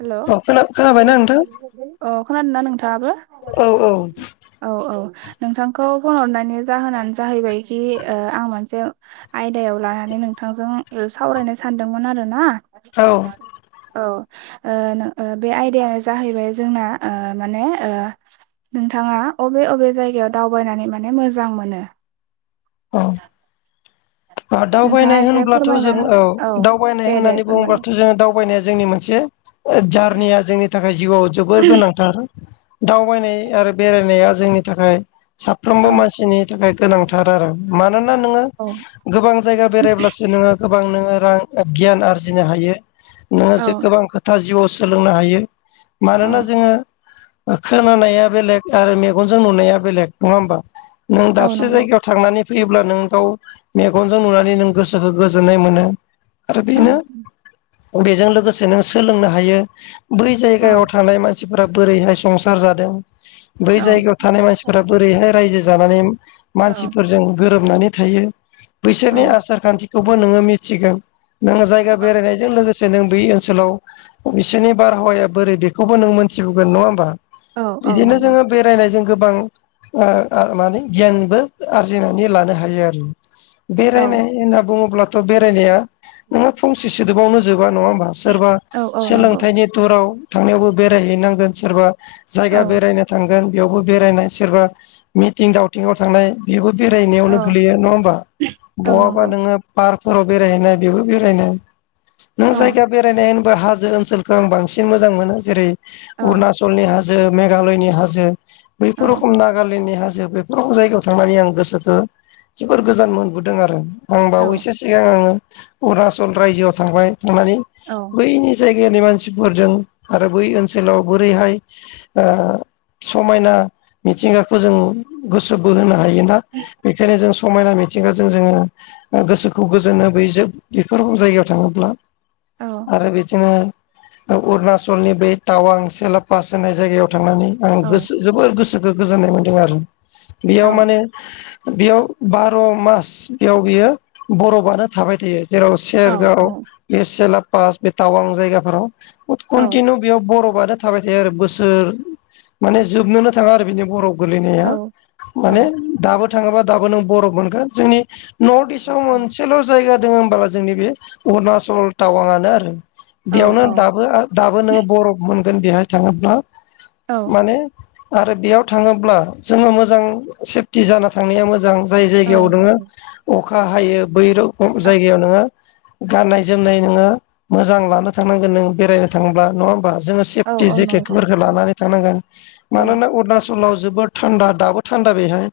Hello औ खोना खोनाबायना नोंथां अ खोनादों ना नों थाबो औ औ औ नोंथांखौ फन हरनायनि जाहोनानो जाहैबायखि ओ आं मोनसे आयदायाव लानानै नोंथा थांजों सावरायनो सानदोंमोन आरो ना? औ ओ ओ बे आयदायानो जाहैबाय जोंना ओ माने ओ नोंथाङा अबे अबे जायगायाव दावबायनानै माने मोजां मोनो? औ अ नोंथाङा दावबायनाय एसे होनब्लाथ' फोरमायना जों हो औ दावबायनाय दे दे होननानै फोरमायलाय बुङोब्लाथ' जो दावबायनाया जोंनि मोनसे जारनिया जोंनि थाखाय जिउआव जोबोर गोनांथार। दावबायनाय आरो बेरायनाया जोंनि थाखाय साफ्रोमबो औ मानसिनि थाखाय गोनांथार आरो मानोना नोङो औ गोबां जायगा बेरायब्लासो नोङो गोबां नोङो रां गियान आरजिनो हायो नोङो जे औ गोबां खोथा जिउआव सोलोंनो हायो । औ मानोना जोङो। खोनानाया बेलेग आरो मेगनजों नुनाया बेलेग नङा ओमबा? नों औ दाबसे नंगौ जायगायाव थांनानै फैयोब्ला नोंथाव मेगनजों नुनानै नों गोसोखौ गोजोननाय मोनो। आरो औ बेनो बेजों लोगोसे नों सोलोंनो हायो बै औ जायगायाव थानाय मानसि मानसिफोरा बोरैहाय संसार जादों । बै औ जायगायाव थानाय मानसिफोरा बोरैहाय रायजो जानानै औ मानसिफोरजों गोरोबनानै थायो बैसोरनि औ आसार खान्थिखौबो नोङो मिथिगोन। नोङो जायगा बेरायनायजों लोगोसे नों बे ओनसोलाव बिसोरनि बारहावाया बोरै बेखौबो नों मोनथिबोगोन नङा ओमबा? औ औ बिदिनो नंगौ जोङो बेरायनायजों गोबां ओ ओ माने गियानबो आरजिनो लानो हायो आरो औ बेरायनाय होनना बुङोब्लाथ' बेरायनाया नोंहा फंसे सोदोबावनो जोबा नङा होमबा सोरबा औ औ नंगौ सोलोंथाइनि तुराव थांनायावबो बेरायहैनांगोन सोरबा औ जायगा बेरायनो थांगोन बेयावबो बेरायनाय सोरबा मिथिं दावथिंआव थांनाय बेबो बेरायनायावनो औ गोलैयो नङा होमबा औ बहाबा नंगौ नोङो पार्क हाव बेरायहैनाय बेबो बेरायनाय नों औ जायगा बेरायनाय हाजो ओनसोलखौ आं बांसिन मोजां मोनो जेरै औ अुणचलनि हाज हाजो मेघालयनि हाजो औ बैफोर रोखम नागालेण्डनि हाजो बैफोर रख जायगायाव थांनानैं गोसो खो जोबोर गोजान मोनबोदों आरो आं औ बावैसो सिगां आङो अरुणचल रायजोआव थांबाय थांनानै औ बैनि जायगायाव जायगानि मानसिफोरजों आरो बै ओनसोलाव बोरैहाय ओ समायना मिथिंगाखौ जों गोसो बोहोनो हायोना बेखायनो जों समायना मिथिंगाजों जोङो गोसोखौ गोजोनबोयो जोब बेफोर जायगायाव थाङोब्ला औ आरो बिदिनो अरुणचलनि बै टावां सेलापास होननाय जायगायाव थांनानै आं औ गोसो जोबोर गोसोखौ गोजोन्नाय मोन्दों आरो औ बेयाव माने बेयाव बार' मास बेयाव बियो बर'फानो थाबाय थायो। जेराव सेरगाव बे सिला पास बे टावां जायगाफोराव कन्टिनिउ बि बरब थाबाय थायो आरो बोसोर माने जोबनोनो थाङा आरो बिनि बरफ गोलैनाया माने दाबो थाङोबा दाबो नों बरफ मोनगोन जोंनि नर्थ इस्टआव मोनसेल' जायगा दङ होनोब्ला जोंनि बे अरुणाचल टाउनआनो आरो। औ बेयावनो दाबो दाबो नोङो बरफ मोनगोन बेहाय थाङोब्ला। माने आरो बेयाव थाङोब्ला जोङो मोजां सेफ थि जाना थांनाया मोजां जाय जायगायाव नोङो अखा हायो बै रोखम जायगायाव नोङो गाननाय जोमनाय नोङो मोजां लाना थांनांगोन नों बेरायनो थांब्ला नङा होमबा? जोङो औ सेफटि औ नंगौ जेकेटफोरखौ लानानै थांनांगोन औ मानोना अरुणाचल लाव जोबोद थान्दा दाबो थान्दा बेहाय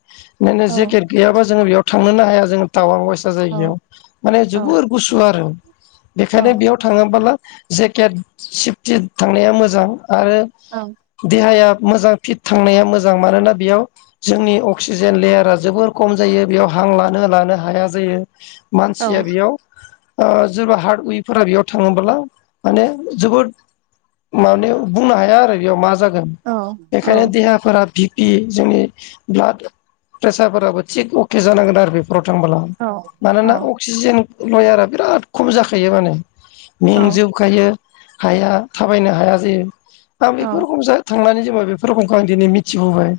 माने औ जेकेट गैयाबा जो बेयाव थांनोनो हाया जोङो टावां बायसा औ जायगायाव माने औ जोबोर गुसु आरो। औ बेखायनो बेयाव थाङोबोला जेकेट सेफ्टि थांनाया मोजां। आरो औ देहाया मोजां फिट थांनाया मोजां मानोना बेयाव जोंनि अक्सिजेन लेयारा जोबोर खम जायो बेयाव हां लानो लानो हाया जायो। मानसिया बेयाव ओ सोरबा हार्डउइफोरा बेयाव थाङोबोला माने जोबोद माने बुंनो हाया आरो बेयाव मा जागोन औ बेखायनो औ देहाफोरा बिग बि जोंनि ब्लाड प्रेसारफोराबो थिग अके जानांगोन आरो बे। नराव थांबोला मानोना अक्सिजेन लयारा बिराद खम जाखायो माने। मेंजोबखायो हाया थाबायनो हाया जायो। आं बेफोर रखम थांनानै जोंङो बेफोर रखमखौ आं दिनै मिथिबोबाय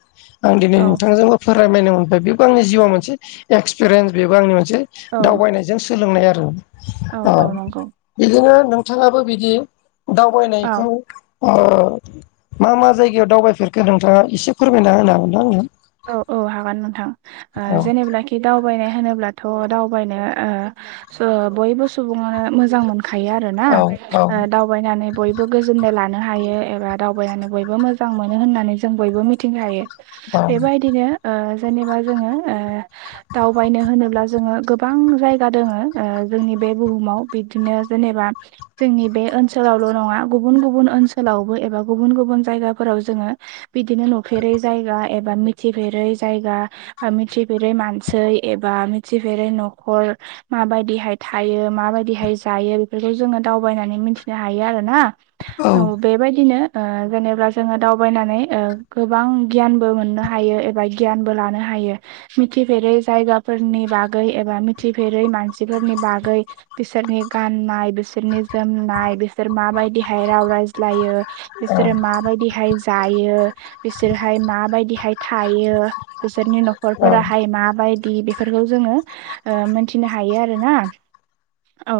आं दिनै नोंथांजोंबो फोरमायनो मोनबाय बेबो आंनि जिउआव मोनसे एक्सपिरियेन्स बेबो आंनि मोनसे दावबायनायजों सो सोलोंनाय आरो ओ औ नंगौ बिदिनो नोंथाङाबो बिदि औ दावबायनायखौ ओ मा मा जायगायाव दावबायफेरखो नोंथाङा एसे फोरमायना होनो हागोन ना आंनो? औ औ हागोन नोंथां ओ औ जेनेब्लाखि दाउ दावबायनाय होनोब्लाथ' दावबायनो ओ बयबो सुबुङानो मोजां मोन खायो आरो ना औ औ दावबायनानै बयबो गोजोननाय लानो हायो। एबा दावबायनानै बयबो मोजां मोनो होननानै जों बयबो मिथिखायो। बेबायदिनो ओ जेनेबा जोङो ओ दावबायनो होनोब्ला जोङो गोबां जायगा दोङो जोंनि बे बुहुमाव बिदिनो जेनेबा जोंनि बे ओनसोलावल' नङा गुबुन गुबुन ओनसोलावबो एबा गुबुन गुबुन जायगाफोराव जों बिदिनो नुफेरै जायगा एबा मिथिफेरै जायगा बा मिथिफेरै मानसै एबा मिथिफेरै न'खर माबायदिहाय थायो माबायदिहाय जायो बेफोरखौ जोङो दावबायनानै मिथिनो हायो आरो ना। औ बेबायदिनो ओ जेनेबा जोङो दावबायनानै ओ गोबां गियान बो मोननो हायो एबा गियान बो लानो हायो मिथिफेरै जायगाफोरनि बागै एबा मि फेरै मानसिफोरनि बागै बिसोरनि गाननाय बिसोरनि जोमनाय बिसोर माबाय बायदिहाय राव रायज्लायो औ बिसोरो माबायदिहाय जायो बिसोरहाय माबाय बिदिहाय थायो बिसोरनि औ न'खरफोराहाय माबाय दि बेफोरखौ जोङो मोनथिनो हायो आरो ना औ।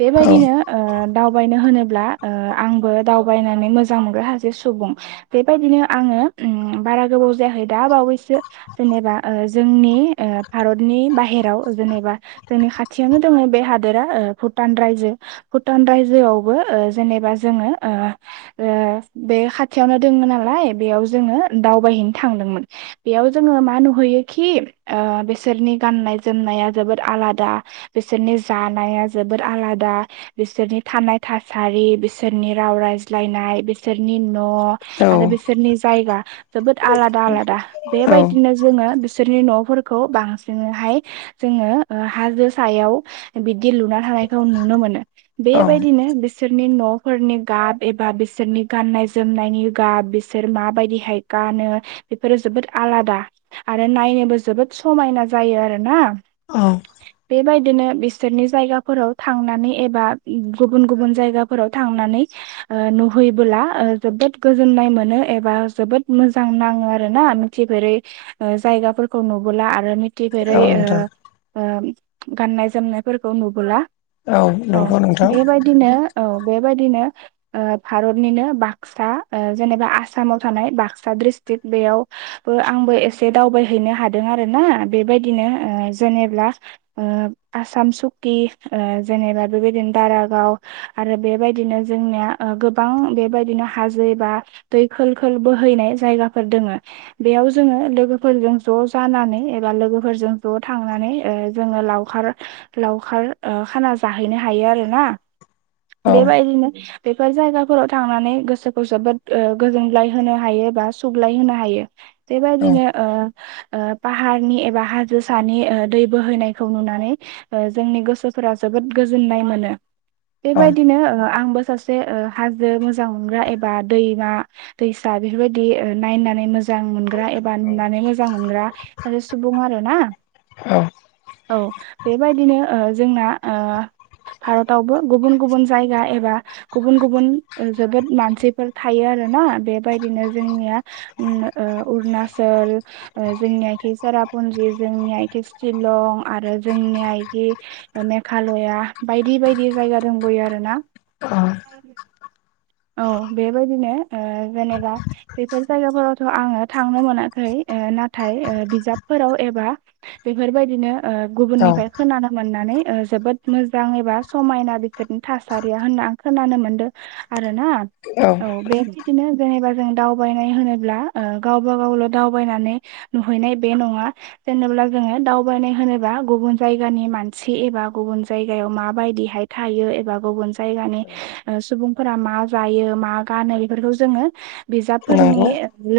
बेबायदिनो ओ दावबायनो होनोब्ला ओ आंबो दावबायनानै मोजां मोनग्रा सासे सुबुं बेबायदिनो आङो ओ उम बारा गोबाव जायाखै दा बावैसो जेनेबा ओ जोंनि ओ भारतनि बाहेराव जेनेबा जोंनि खाथियावनो दङ बे हादोरा ओ भुटान रायजो भुटान रायजोआवबो ओ एबा जोंङो ओ ओ बे खाथियावनो दोंङो नालाय बेयाव जोङो दाउ दावबायहैनो थांदोंमोन। बेयाव जोङो मा नुहैयोखि ओ बिसोरनि गाननाय जोमनाया जोबोद आलादा। बिसोरनि जानाया जोबोद आलादा बिसोरनि थानाय थासारि बिसोरनि राव राय राज्लायनाय बिसोरनि न आरो बिसोरनि जायगा जोबोद आलादा आलादा बेबायदिनो जोङो बिसो बिसोरनि न'फोरखौ बांसिनहाय जोङो ओ हाजो सायाव बिदि लुना थानायखौ नुनो मोनो औ बेबायदिनो बिसोर बिसोरनि न'फोरनि गाब एबा बिसोरनि गाननाय जोमनायनि गाब बिसोर माबायदिहाय गानो बेफोरो जोबोद आलादा आरो नायनोबो जोबोद समायना जायो आरोना। औ। बेबायदिनो बिसोरनि जायगाफोराव थांनानै एबा गुबुन गुबुन जायगाफोराव थांनानै ओ नुहैबोला जोबोद गोजोन्नाय मोनो एबा जोबोद मोजां नाङो आरो ना मिथिफेरै जायगाफोरखौ नुबोला आरो औ मिथिफेरै नोंथां ओ ओ गाननाय जोमनायफोरखौ नुबोला । औ नंगौ नोंथां बेबायदिनो औ बेबायदिनो ओ भारतनिनो बाक्सा ओ जेनेबा आसामाव थानाय बाक्सा बाक्सा दिस्ट्रिक्ट बेयावबो आंबो एसे दावबायहैनो हादों आरो ना बेबायदिनो ओ जेनेब्ला ओ आसाम सुक्ति ओ जेनेबा बेबायदिनो दारागाव आरो बेबायदिनो जोंनिया ओ गोबां बेबायदिनो हाजो एबा दै खोल खोल बोहैनाय । जायगाफोर दोङो बेयाव जोङो लोगोफोरजों ज' जानानै एबा लोगोफोरजों ज' थांनानै ओ जोङो लावखार लावखार ओ खाना जाहैनो हायो आरो ना। औ बेबायदिनो बेफोर जायगाफोराव थांनानै गोसोखौ जोबोद ओ गोजोनगलाय होनो हायोबा सुगलाय होनो हायो औ बेबायदिनो ओ ओ पाहारनि एबा हाजो सानि ओ दै बोहैनायखौ नुनानै ओ जोंनि गोसो फोरा जोबोद गोजोननाय मोनो बेबायदिनो ओ आंबो सासे ओ हाजो मोजां मोनग्रा एबा दैमा दैसा बेफोरबादि बिदि ओ नायनानै मोजां मोनग्रा एबा नुनानै मोजां मोनग्रा सासे सुबुं आरो ना । औ। औ बेबायदिनो ओ जोंना ओ भारतावबो गुबुन गुबुन जायगा एबा गुबुन गुबुन जोबोद मानसिफोर थायो आरो । ना बेबायदिनो जोंनिया उम ओ अरुणाचल ओ जोंनिया इखि सेरापुजि जोंनिया इखि शिलं आरो जोंनिया इदि मेघालया बायदि बायदि जायगा दं दि आरो ना औ बेबायदिनो ओ जेनेबा बेफोर जायगाफोरावथ' आङो थांनो मोनाखै ओ नाथाय ओ बिजाबफोराव एबा बेफोरबायदिनो औ गुबुननिफ्राय ओ खोनानो मोननाय। नानै जोबोद मोजां एबा समायना बिसोरनि थासारिया होनना आं खोनानो मोनदों आरो ना। औ बे थिग जेनेबा जों दावबायनाय होनोब्ला ओ गावबा गावल' दावबायनानै नुहैनाय बे नङा जेनेबा जों जोङो दावबायनाय होनोबा गुबुन जायगानि मानसि एबा गुबुन जायगायाव माबायदिहाय थायो। एबा गुबुन जायगानि सुबुंफोरा मा जायो मा गानो इफोरखौ जोङो बिजाबफोरनि नंगौ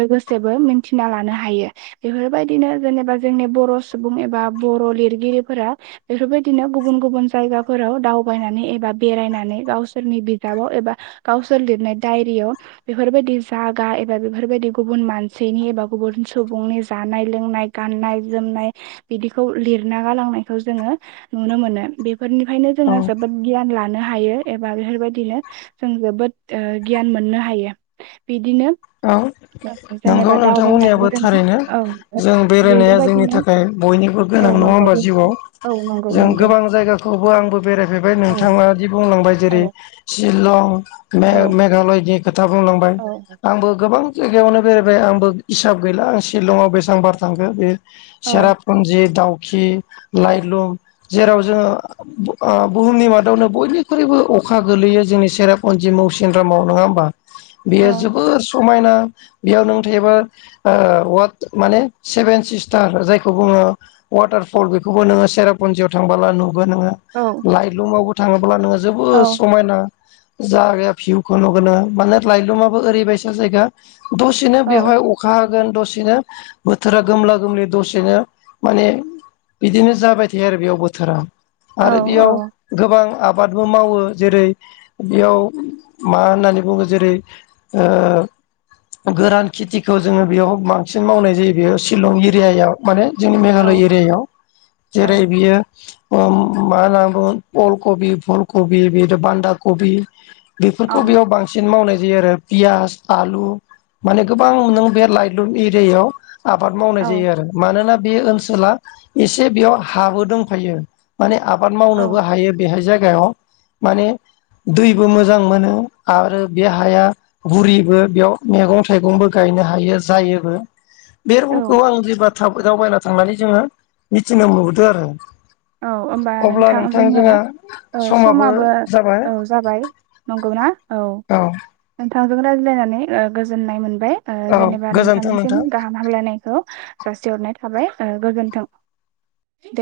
लोगोसे जेबो मिथिना लानो हायो बेफोरबायदिनो जेनेबा जोंनि बर' सुबुं एबा बर' लिरगिरि । गिरिफोरा बेफोरबायदिनो गुबुन गुबुन जायगाफोराव दावबायनानै एबा बेरायनानै गावसोरनि बिजाबाव एबा गावसोर लिरनाय दायरियाव बेफोरबायदि । जागा एबा बेफोरबायदि गुबुन मानसिनि एबा गुबुन सुबुंनि जानाय-लोंनाय गान्नाय-जोम नाय बिदिखौ लिरना गालांनायखौ जोंङो नुनो मोनो बेफोरनिफ्रायनो औ जोङो जोबोद गियान लानो हायो एबा बेफोरबायदिनो जों जोबोद ओ गियान मोननो हायो। बिदिनो औ नंगौ जेनेबा दावबायनानै नोंथांमोननियाबो जोङो थारैनो औ जों बेरायनाया जोंनि बेफोरबायदिनो थाखाय बयनिबो औ गोनां। नङा नंगौ होमबा जिउआव औ नंगौ जों नंगौ गोबां जायगाखौबो आंबो बेरायफेरबाय औ नोंथांङादि बुंलांबाय जेरै औ शिलं औ मे-मेघालयनि खोथा बुंलांबाय औ आंबो गोबां जायगायावनो बेरायबाय आंबो इसाब गैला आं शिलंआव बेसांबार थांखो बे औ सेरापुन्जि दाउ खि लाइ लुम जेराव जोङो ओ बुहुमनि मादावनो बयनिख्रुइबो अखा गोलैयो जोंनि सेरापन्जि मौसिन्द्रामाव नङा ओमबा औ बेयो जोबोर समायना। बेयाव नों थायोबा ओ वट माने सेभेन सिस्टार जायखौ बुङो वाटार भल बेखौबो नोंङो सेरापन्जियाव थांबोला नु गोन नोंङो औ लाइलुमआवबो थाङोब्ला नोंङो औ जोबोद समायना जागाया भिउखौ नुगोन नों माने लायलुमाबो ओरैबायसा जायगा दसेनो बेवहाय अखा गोन दसेनो बोथोरा गोमला-गोमलि दसेनो माने बिदिनो जाबाय थायो आरो बेयाव बोथोरा औ आरो बेयाव औ गोबां आबादबो मावो जेरै बेयाव मा होननानै बुङो जेरै ओ गोरान खेथिखौ जोंङो बेयाव बांसिन मावनाय जायो बेयाव शिलं एरियायाव माने जोंनि औ मेघालय एरियायाव औ जेरै बियो ओम मा होनना बुङो अल कबि फुल कबि बिदि बान्दा कबि। बेफोरखौ औ बेयाव बांसिन मावनाय जायो आरो पियास आलु। माने गोबां नों बे लाइलुन एरियायाव आबाद मावनाय औ जायो आरो मानोना बे ओनसोला एसे बेयाव हाबो दंफायो माने आ बाद औ मावनोबो हायो बेहाय जायगायाव माने दैबो मोजां मोनो आरो बे हाया बुरिबो बेयाव मैगं थाइगंबो गायनो हायो जायोबो बे औ रुमखौ आं जे [unintelligible] दाव-दावबायना थांनानै जोंङो मिथिनो मोनबोदों आरो। औ ओमबा नोंथां जोंहा ना? आ समाबो औ जाबाय नंगौ ना? औ। थांजों रायज्लायनानै ओ गोजोननाय मोनबाय ओ औ जेनेबा गोजोन्थों नोंथांनिसिम नोंथां गाहाम हामलायनायखौ जासि हरनाय थाबाय ओ गोजोनथों। दे।